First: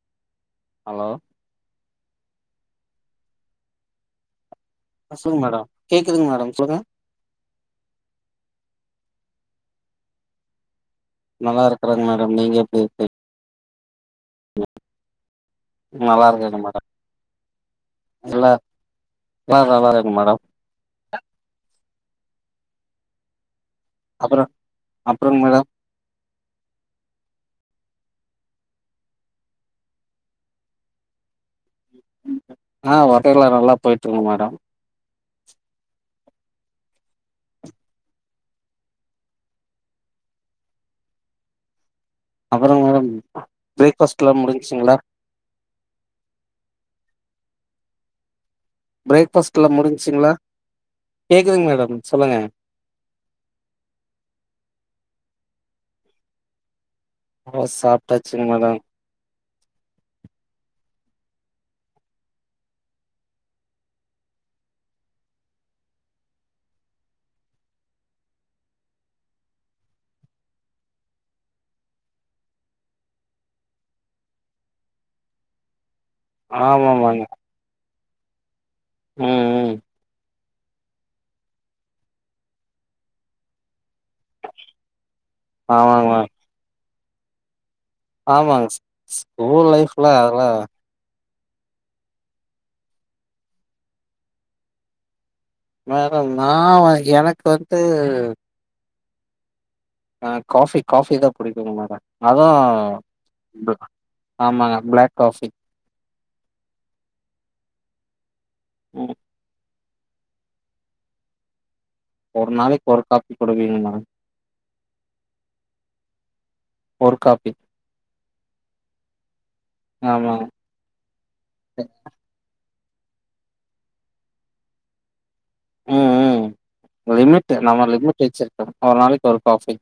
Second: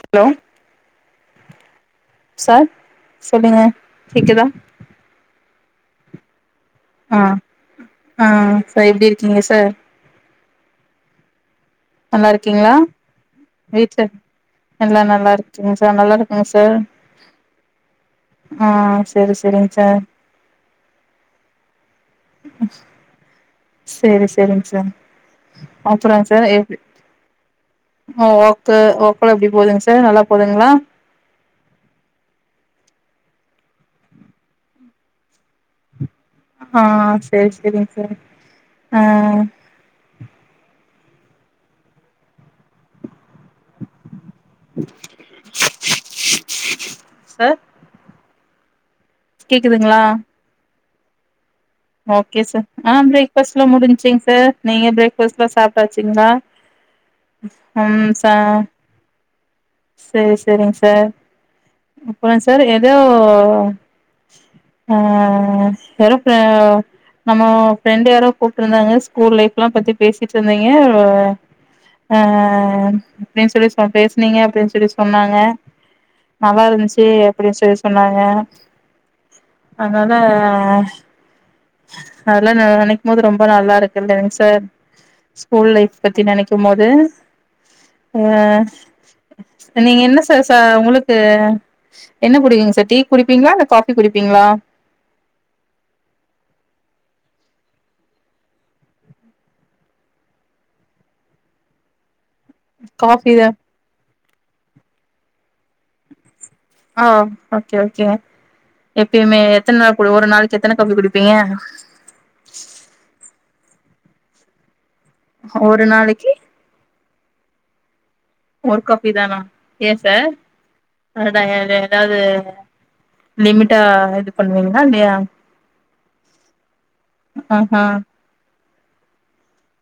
Hello hello sir சொல்லுங்க கேக்குதா அ சொல்லுங்க மேடம் கேக்குதுங்க மேடம் சொல்லுங்க ஆ ஆ சார் எப்டி இருக்கீங்க சார் நல்லா இருக்கறேங்க நல்லா இருக்கீங்ளா வீட்ல எல்லா நல்லா இருக்கீங்க சார் நல்லா இருக்கங்க சார் எல்லா ஆ செரி எல்லாரு செரிங் நல்லா சார் இருக்காங்க மேடம் செரி அப்புறோ செரிங் சார் அப்புறங்க மேடம் அப்புறோங் சார் எ ஓர்க்கு ஓர்க்குலா எப்டி போதுங் சார் நல்லா போதுங்ளா ஆ வொர்க்கல நல்லா போய்ட்டு இருக்குங்க மேடம் ஆ செரி செரிங் சார் ஆ அப்புறோ மேடம் ப்ரேக் ஃபாஸ்டுல்லா முடிஞ்ச்சிங்ளா சார் பிரேக் ஃபாஸ்ட்லா கேக்குதுங்களா முடிஞ்சிங்ளா கேட்குதுங் மேடம் சொல்லுங்க ஓகே சார் ஆ பிரேக் ஃபாஸ்ட்டுல்லா முடிச்சிங் சார் நீங்க பிரேக் ஃபாஸ்ட்டுல்லா சாப்ட்டாச்சுங்ளா ஓ ம் சாப்ட்டாச்சுங்க சார் மேடம் செரி செரிங் சார் அப்புறோ சார் எதோ ஆ வெறு ஆ நம்ம ஃப்ரெண்ட்டு வேர கூப்ட்ருந்தாங்க ஸ்கூல் லைஃப்லா பத்தி பேசிட்ருந்தீங்க அ அப்டின் சொல்லி சொ பேசுனீங்க அப்டின் சொல்லி சொன்னாங்க நல்லா இருந்துச்சு ஆமாமாங்க அப்டின் சொல்லி சொன்னாங்க ம் ம் அதனால அதெல்லா நா நனைக்கும்போது ரொம்ப நல்லா இருக்குல்லைங் சார் ஸ்கூல் லைஃப் ஆமாங்க பத்தி மேம் நெனைக் கும்போது ஆ ஆமாங்க ஸ்கூல் நீங்க லைஃப்ல என்ன சார் அதெல்லா ச உங்களுக் து என்ன குடிக்கீங்க சார் டீ குடிப்பீங்களா இந்த காபி குடிப்பீங்களா மேடம் நா வ எனக்கு வந்து ஆ காஃபி காஃபிதா புடிக்கும் மேடம் அது காஃபி தா ஆமாங்க பிளாக் காஃபி ஓ ஓகே ஓகேங்க ம் எப்பையுமே எத்தன நாள் ஒரு நாளைக்கு எத்தன காஃபி குடிப்பீங்க ஒரு நாளைக் ஒரு காபி குடுவீங்க மேடம் ஒரு நாளைக்கி ஒரு காப்பி ஒருகாபிதானா ஏ சார் ஆமாங்க அதுதா எது எதாது லிமிட்டா இது பண்ணுவீங்ளா இல்லியா ம் ம் லிமிட்டு ஆஹா நம்ம லிமிட் வெச்சிருக்கற ஒரு நாளைக்கு ஒரு காஃபி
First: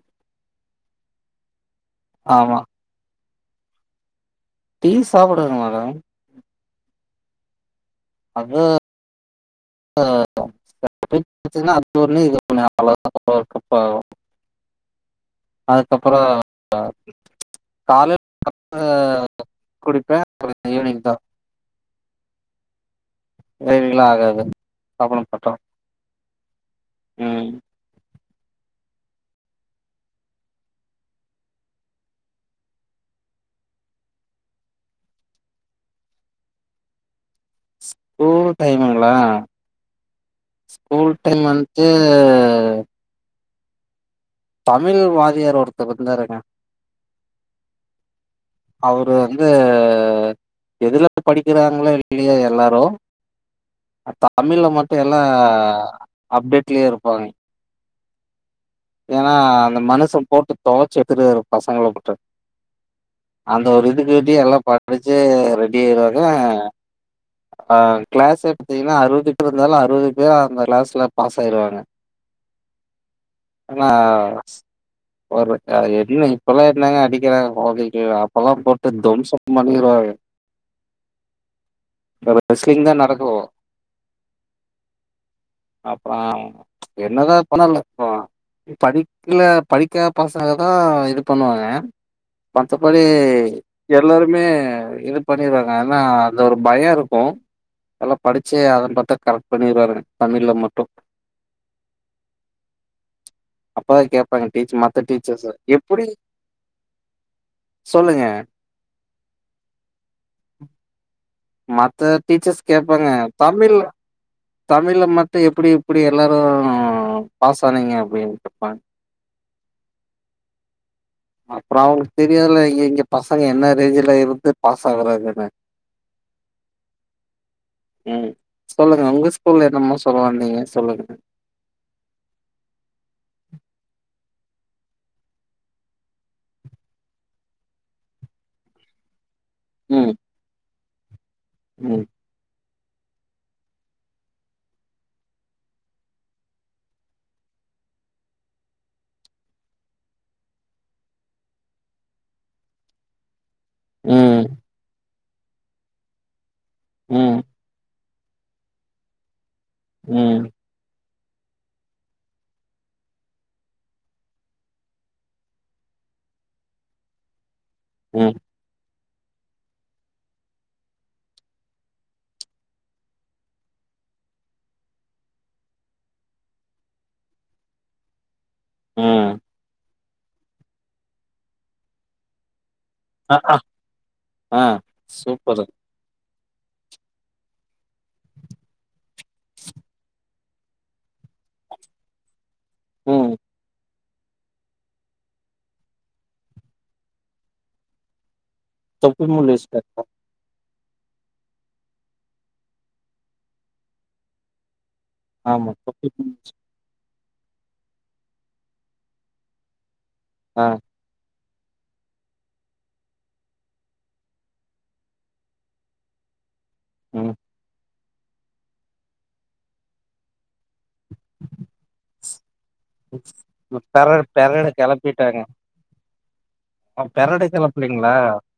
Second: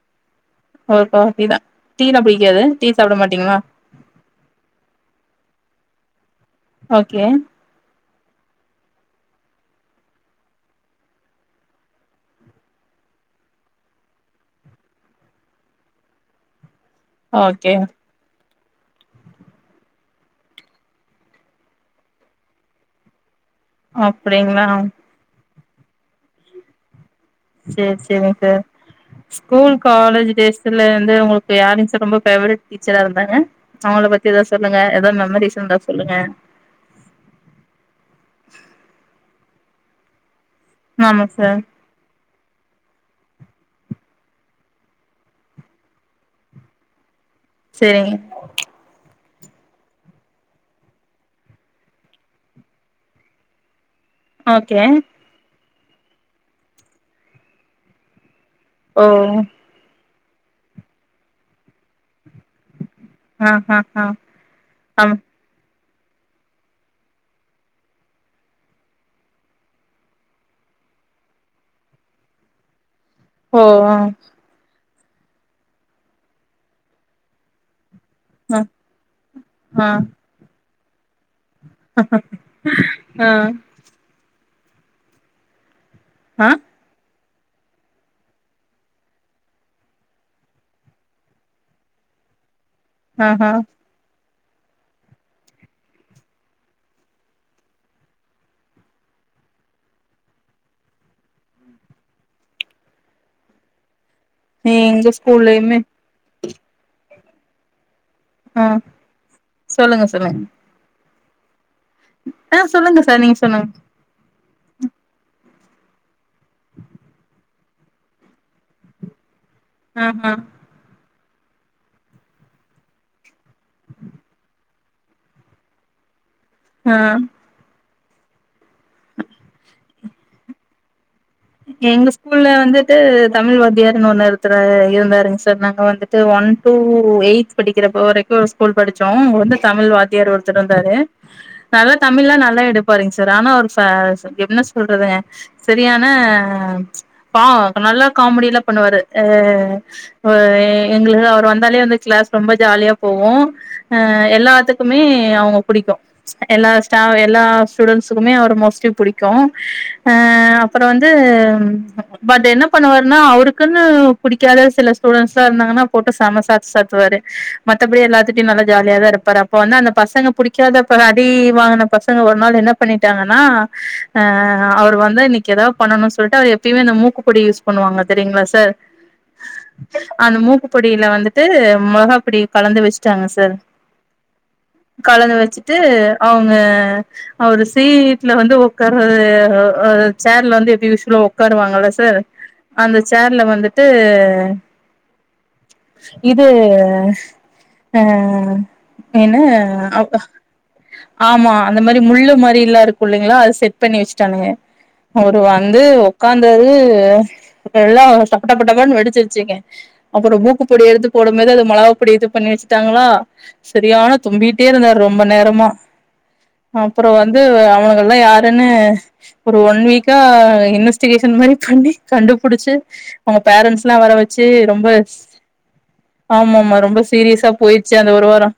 ஒரு காஃபிதா டீலா ஆமா புடிக்காது டீ சாப்பட மாட்டீங்ளா டீ சாப்படதாங்க மேடம் ஓகே அது ஆ [unintelligible] குச்சனா அது ஒன்னு இது ஒன்னு அவ்ளோதா [unintelligible] அதுக்கப்பறோ அ ஓகே காலையில் [inaudible] குடிப்பேன் ஈவினிங் தா வெயிலா ஆகாது அப்டிங்களா சாப்டமாட்டோ சேரி சேரி சார் ஸ்கூல் காலேஜ் டேஸ்ல இருந்து உங்களுக்கு யாருங்க சார் ரொம்ப பேவரட் டீச்சரா இருந்தாங்க அவங்கள பத்தி ஏதான் சொல்லுங்க ஏதோ மெரரிஸ் இருந்தா சொல்லுங்க ஸ்கூல் டைம்ங்களா ஸ்கூல் ஆமா டைம் அ சார் அ தமிழ் வாரியார் ஒருத்தர் வந்தாருங்க சேரிங்க அவரு வந்து எதுல படிக்கிறாங்களோ இல்லையா எல்லாரு அதா தமிழ்ல ஓகே மட்டு எல்லா அப்டேட்லயே இருப்பாங்க ஏன்னா ஓ அந்த மனுஷன் போட்டு தொவச்சி எடுத்துருவாரு பசங்கள போட்டு ஆ அந்த ஆ ஒரு ஆ இதுக்கு வட்டி எல்லா படிச்சு ஆமா ரெடி ஆயிருவாங்க அ கிளாஸ் பாத்தீங்கன்னா அறுவது பேர் இருந்தாலு அறுவது பேர் அந்த கிளாஸ்ல பாஸ் ஆயிருவாங்க ஓ ஆனா ஆ ஒரு என்ன இப்பல்லா என்னங்க அடிக்கிறாங்க ஆ ஆ [unintelligible] [unintelligible] இ ரெஸ்லிங் தா நடக்கு ஆ அப்றோ ஆ என்னதா பண்ணல இப்ப படிக்கல படிக்காத பசங்க தா இது பண்ணுவாங்க மத்தபடி ஆ ஆ எல்லாருமே இது பண்ணிறாங்க ஏன்னா அந்த ஒரு பயோ இருக்கு எல்லா படிச்ச அதன் பாத்தா கரெக்ட் பண்ணிருவாங்க தமிழ்ல மட்டு அப்பதா கேட்பாங்க டீச்சர் மத்த எங்க டீச்சர்ஸ் ஸ்கூல்லயுமே எப்டி சொல்லுங்க அ சொல்லுங்க சொல்லுங்க மதாத ஆ டீச்சர்ஸ் சொல்லுங்க கேட்பாங்க சார் நீங்க சொல்லுங்க தமிழ் தமிழ்ல மட்டு எப்டி இப்டி எல்லாரு பாஸ் ஆனீங்க அப்டின்னு கேப்பாங்க [inaudible] அப்றோ அவங்களுக்கு தெரியல இங்க இங்க பசங்க என்ன ரேஞ்சுல இருந்து பாஸ் ஆகுறாங்கன்னு அ ம் சொல்லுங்க உங்க ஸ்கூல்ல என்னமோ சொல்லுவ நீங்க சொல்லுங்க எங்க ஸ்கூல்ல வந்துட்டு தமிழ் வத்தியாரு ஒன்னு இருத்து இருந்தாருங்க சார் நாங்க வந்துட்டு ஒன் டூ எய்த் படிக்கிறப்ப வரைக்கு ஸ்கூல் படிச்சோ வந்து தமிழ் ம். வாத்தியார் ஒருத்த இருந்தாரு நல்லா ம். தமிழ்லா நல்லா எடு பாறீங்க சார் ஆனா ஒரு ச என்ன சொல்றது சரியான பா நல்லா காமெடிலா பண்ணுவாரு அ எங்களுக்கு அவர் வந்தாலே வந்து கிளாஸ் ரொம்ப ஜாலியா போகு அ ம். எல்லாத்துக்குமே அவுங்க புடிக்கு எல்லா ஸ்டா ம். எல்லா ஸ்டுடண்ஸ்க்குமே அவர் மோஸ்ட்லி புடிக்கு அ ம். அப் அப்பற வந்து பட் என்ன பண்ணுவாருன்னா அவருக்குன்னு புடிக்காத சில ஸ்டூடண்ஸ்லா இருந்தாங்கன்னா போட்டு செம்ம சாத்து சாத்துவாரு மத்தபடி ம். எல்லாத்திட்டயு நல்லா ஜாலியா தா இருப்பாரு அப் இப்ப வந்து அந்த பசங்க புடிக்காத அடி வாங்கின பசங்க ஒரு நாள் என்ன பண்ணிட்டாங்கன்னா அ அவரு வந்து இன்னிக்கு ஏதாவது பண்ணணும்னு சொல்லுட்டு அவரு எப்பயுமே இந்த மூக்குப்பொடி யூஸ் பண்ணுவாங்க தெரியுங்களா சார் ம் அந்த மூக்கு பொடில வந்துட்டு மொளகா பொடி கலந்து வச்சு ச்சாங்க சார் ஆ ஆ கலந்து சூப்பரு வச்சுட்டு அவுங்க அவரு சீட்ல வந்து உக்காரரு ஓ சேர்ல வந்து எப்டி யூஷ்வலா உக்காருவாங்கல்ல சார் அந்த ம் சேர்ல வந்துட்டு இது அ தொப்பி என்ன முள்ளு இஷ்டா அப்பா ஆமா அந்த மாரி முள்ளு மாரி இல்லா இருக்கு இல்லங்களா அத செட் பண்ணி வெச்சுட்டானுங்க அவரு ஆமா வந்து தொப்பி முள்ளு இஷ்டம். உக்காந்தாரு எல்லா டப்படப்படப்பன்னு வெடிச்சிருச்சுங்க அப்பற ஆ மூக்குப்பொடி எடுத்து போடும் போது அது மொளகா பொடி இது பண்ணி வெச்சுட்டாங்களா செரியனா தும்பிட்டே இருந்தாரு ரொம்ப நேரமா அப்பற ம் வந்து அவனுங்கலா யாருன்னு ஒரு ஒன் வீக்கா இன்வெஸ் டிகேஷன் மாரி பண்ணி கண்டுபுடிச்சு அவுங்க பேரண்ட்ஸ்லா பெர வர வச்சு பெரடு ரொம்ப கெளப்பிட்டாங்க ஆமா ஆமா ரொம்ப ஆ பெரடு சீரியஸா போயிச்சு அந்த கெளப்பலீங்களா ஒரு வாரோ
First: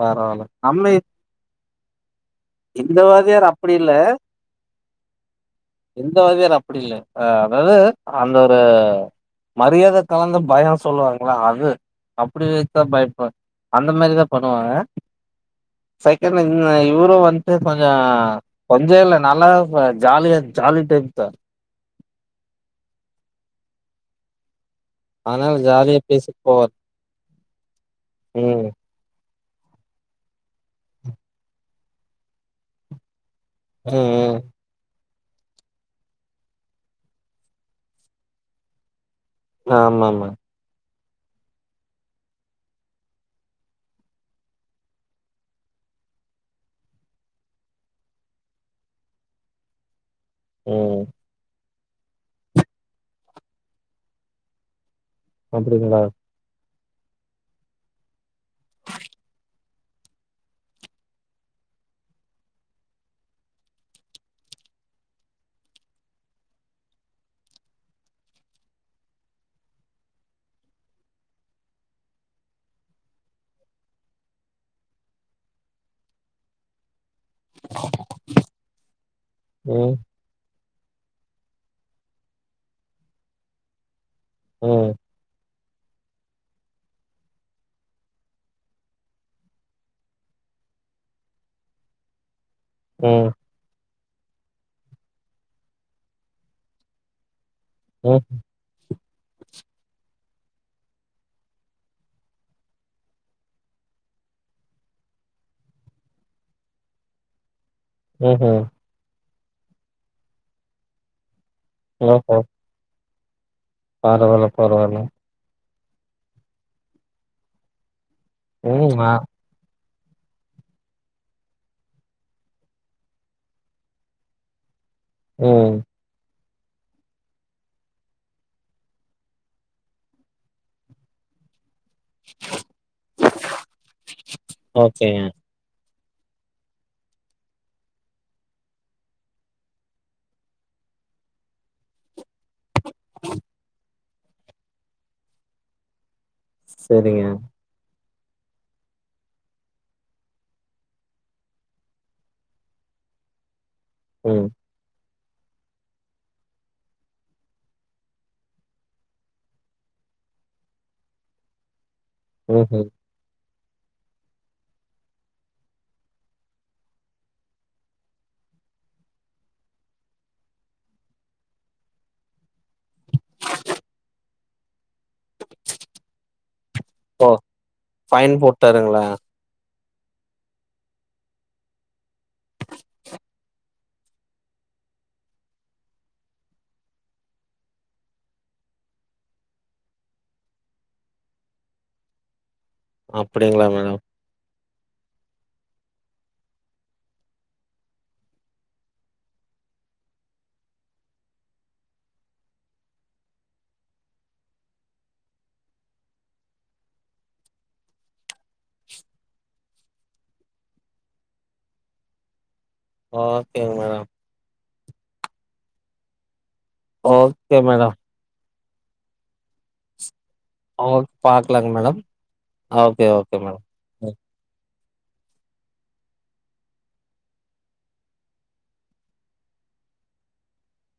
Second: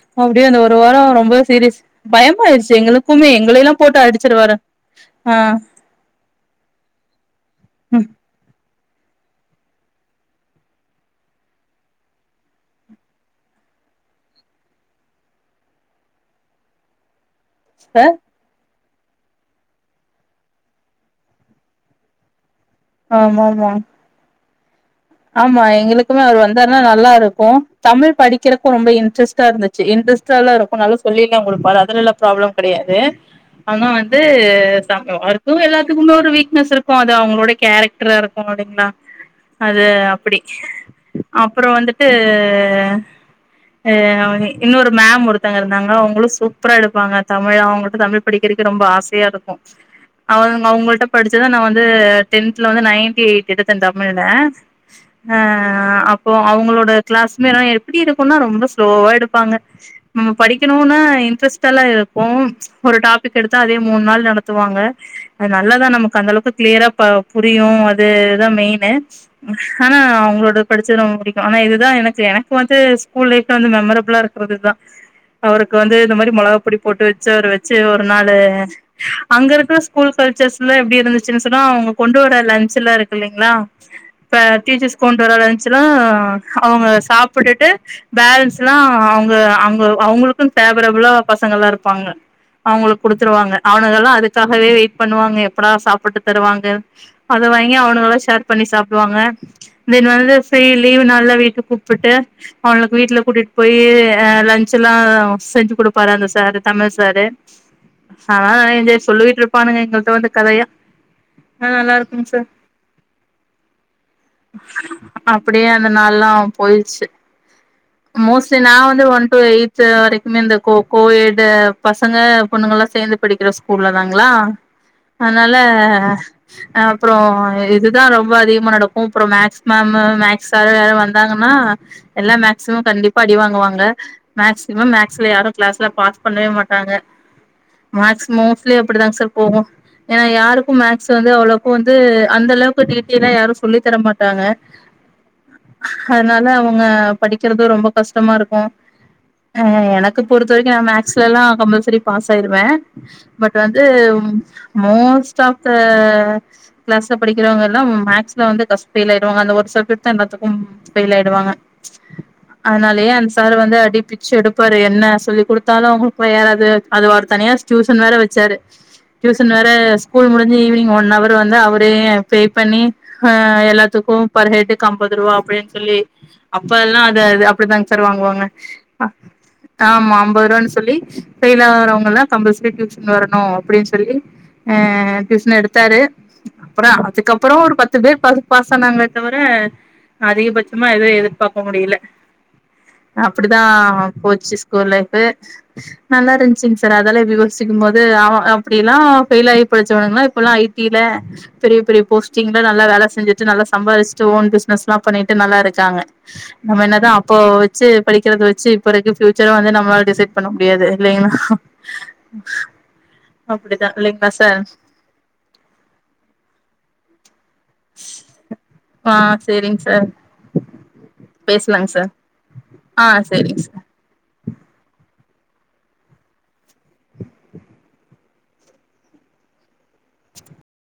பரவால்ல அப்டியே அந்த ஒரு நம்ம வாரோ ரொம்பவே சீரியஸ் பயமாயிருச்சு இந்த எங்களுக்குமே வாத்தியார் எங்களயெல்லா அப்டி இல்ல போட்டு அடிச்சுருவாரு ஆ இந்த வாத்தியார் அப்படி இல்ல ஆ அதாவது ம் அந்த ஒரு மரியாத கலந்த பயோ சொல்லுவாங்களா அது அப்டி இருத்த பயப்ப அந்த மாரிதா பண்ணுவாங்க செகண்ட் வந் இவுரு வந்து கொஞ்ச சார் கொஞ்ச இல்ல நால்லா ஜாலியான்சு ஜாலி டைப் தா ஆமா மா அதனால ஆமா ஜாலியா எங்களுக்குமே அவரு பேசிட்டு போவாரு வந்தாருனா நல்லா இருக்கு தமிழ் ம் படிக்கிறப்ப ரொம்ப இன்ட்ரெஸ்ட் டா இருந்துச்சு இன்ட்ரஸ்ட்டலா இருக்கு நல்ல சொல்லில்லா கொடுப்பாரு அதுலல்லா ப்ராப்ளம் கெடயாது ஆனா ம் வந்து ம் த அறுத்து எல்லாத்துக்கு ஒரு வீக்னஸ் இருக்கு அது அவுங்களோட கேரக்ட்ரா இருக்கு அப்டிங்களா த ஆமாமா அப்படி அப்புறோ வந்துட்டு இன்னொரு மேம் ஒருத்தங்க இருந்தாங்க அவுங்களு சூப்பரா எடுப்பாங்க தமிழ் அவங்கள்ட தமிழ் படிக்கிறதுக்கு ரொம்ப ஆசயா இருக்கு அவுங்க ம் அவுங்கள்ட்ட படிச்சுதா நா வந்து டென்துல வந்து நைன்டி எயிட் எடுத்தே தமிழ்ல அ அப்டிங்களா அப் இப்போ அவுங்களோட கிளாஸ்மெல்லா எப்டி இருக்குன்னா ரொம்ப ஸ்லோவா எடுப்பாங்க ம் படிக்கணுன்னு இன்ட்ரெஸ்ட் எல்லா இருக்கு ஒரு டாபிக் எடுத்த அதே மூன் நாள் நடத்துவாங்க அது நல்லதுதா நமக்கு அந்த அளவுக்கு கிளியரா ப புரியு அதுதா மெய்னு ஆனா அவுங்களோட படிச்சது ரொம்ப புடிக்கு ஆனா இதுதா எனக்கு எனக்கு வந்து ஸ்கூல் லைப்ல வந்து மெமரபுளா இருக் குறது இதா அவருக்கு வந்து இந்த மாரி மொளகா பொடி போட்டு வச்சு அவரு வச்சு ஒரு நாள்ளு அங்க இருக்குற ம் ஸ்கூல் பர்ச்சஸ்ல்லா எப்டி இருந்துச்சுன் சொன்னா அவுங்க கொண்டு வர லன்ச் எலா இருக்கு இல்லீங்களா இப்ப ம் டீச்சர்ஸ் கொண்டு வரர லன்ச்சுல்லா அவங்க சாப்புட்டுட்டு பேலன்ஸ்ல்லா அவ்ங்க அவ்ங்க அவங்களுக்குன் ஃபேவரபுளா பசங்கல்லா இருப்பாங்க அவுங்களுக் ம் குடுத்துடுவாங்க அவனுங்க எல்லா அதுக்காகவே வெயிட் பண்ணுவாங்க எப்படா சாப்புட்டு தருவாங்க அத வாங்கி அவனுங்கல்லா ம் ஷேர் பண்ணி சாப்டுவாங்க தென் வந்து ஃப்ரீ லீவ்வு நால்ல வீட்டுக் கூப்பிட்டு அவங்களுக்கு வீட்டுல கூட்டிட் போய்யி லஞ்ச எல்லா செஞ்சு கொடுப்பாரு அந்த சாரு தமிழ் சாரு ஆனா ம்ஹ்ம் என்ஜாய் சொல்லிட்ருப்பானுங்க எங்கள்ட்ட வந்து கதையா ஆ நல்லா இருக்குங் சார் பரவால பரவால்ல அப்பிடியே அந்த நாள்லா போயிட்ச்சு மோஸ்ட்லி நா ம் வந்து ஆ ஒன் டூ எய்த் ச்ச வரைக்குமே இந்த கோ கோட்டு பசங்க பொண்ணுங்க ல்லா சேர்ந்து படிக்கிற ஸ்கூல்ல தாங்களா அதனால ம் அப்புறோ இதுதா ரொம் ப அதிகமா நடக்கு அப்புற மேக்ஸ் மேமு மேக்ஸாரு யாரு வந்தாங்கன்னா எல்லா மேக்சிமம் கண்டிப்பா அடிவாங்குவாங்க மேக்சிம ஓகேங்க மேக்ஸ்ல யாரு கிளாஸ்ல பாஸ் பண்ணவே மாட்டாங்க மேக்ஸ் மோஸ்ட்லி அப்புடிதாங்க சார் போகு ஏனா யாருக்கு மேக்ஸ்ஸு வந்து அவ்வளவுக்கு வந்து அந்த அளவு கீழ யாரு சொல்லி தர மாட்டாங்க அதனால அவங்க சரிங்க படிக்கறிது ரொம்ப கஷ்டமா இருக்கு ஆ எனக்கு பொறுத்த வரைக்கு நா மேக்ஸ்லல்லா கம்பல்சரி பாஸ் ஆயிருவே பட் வந்து ம் மோஸ்ட் ஆப் த கிளாஸ்ல படிக்கிறவங்க எல்லாம் மேக்ஸ்ல வந்து பஸ்ட் பெயில் ஆயிடுவாங்க அந்த ஒரு சப்ஜெக்ட் தா எல்லாத்துக்கும் பெயில் ஆயிடுவாங்க ம்ஹ்ம் ஆனாலயே அன் சார் வந்து அடிப்பிச்சு எடுப்பாரு என்ன சொல்லி குடுத்தாலு உங்களுக்கெல்லா யேராவது அது ஒரு தனியா டியூசன் வேற வெச்சாரு டியூசன் வேற ஸ்கூல் முடிஞ்சு ஈவ்னிங் ஒன் அவர் வந்து அவரே பே பண்ணி ஆ எல்லாத்துக்கும் பர்ஹெட்டுக் ஐம்பது ரூபா அப்டின்னு சொல்லி அப்பயெல்லா அது ஓ அப்டிதாங்க சார் ஃபைன் வாங்குவாங்க போட்டாருங்களா ஆமா ஐம்பது ரூபானு சொல்லி பேயில் ஆவறவங்கல கம்பல்சரி டியூஷன் வரணு அப்டின்னு சொல்லி ஹ டியூசன் எடுத்தாரு அப்புறம் அதுக்கப்புறம் ஒரு பத் து பேர் பா பாசனாங்களே தவிர அதிகபட்சமா எது எதிர்பார்க்க முடியல அப்பிடிதா அப்டிங்களா மேடம் போச்சு ஸ்கூல் லைஃப்பு நல்லா இருந்துச்சிங்க சார் அதெல்லா இப்ப யோசிக்கும் போது அவ அப்பிடியெல்லா பெயில் ஆயி படிச்சவனங்களா இப்பெல்லா ஐ டில பெரிய பெரிய போஸ்டிங் நல்லா வேல செஞ்சுட்டு நல்லா சம்பாரிச்சுட்டு ஓன் பினஸ்லா பண்ணிட்டு நல்ல இருக்காங்க நம்ம என்னதா அப்போ வெச்சு படிக்கிறத வெச்சு இப்போ வரைக்கு பியூச்சர வந்து நம்மளாள டிசைட் பண்ண முடியாது இல்லைங்களா ஓகேங்க அப்டித்தா மேடம் இல்லைங்களா சார் ஓகே மேடம் ஹ செரிங் சார் ஓ பாக்கலாங்க பேசலாங்க மேடம் சார் ஹ ஓகே ஓகே செரிங் சார் மேடம்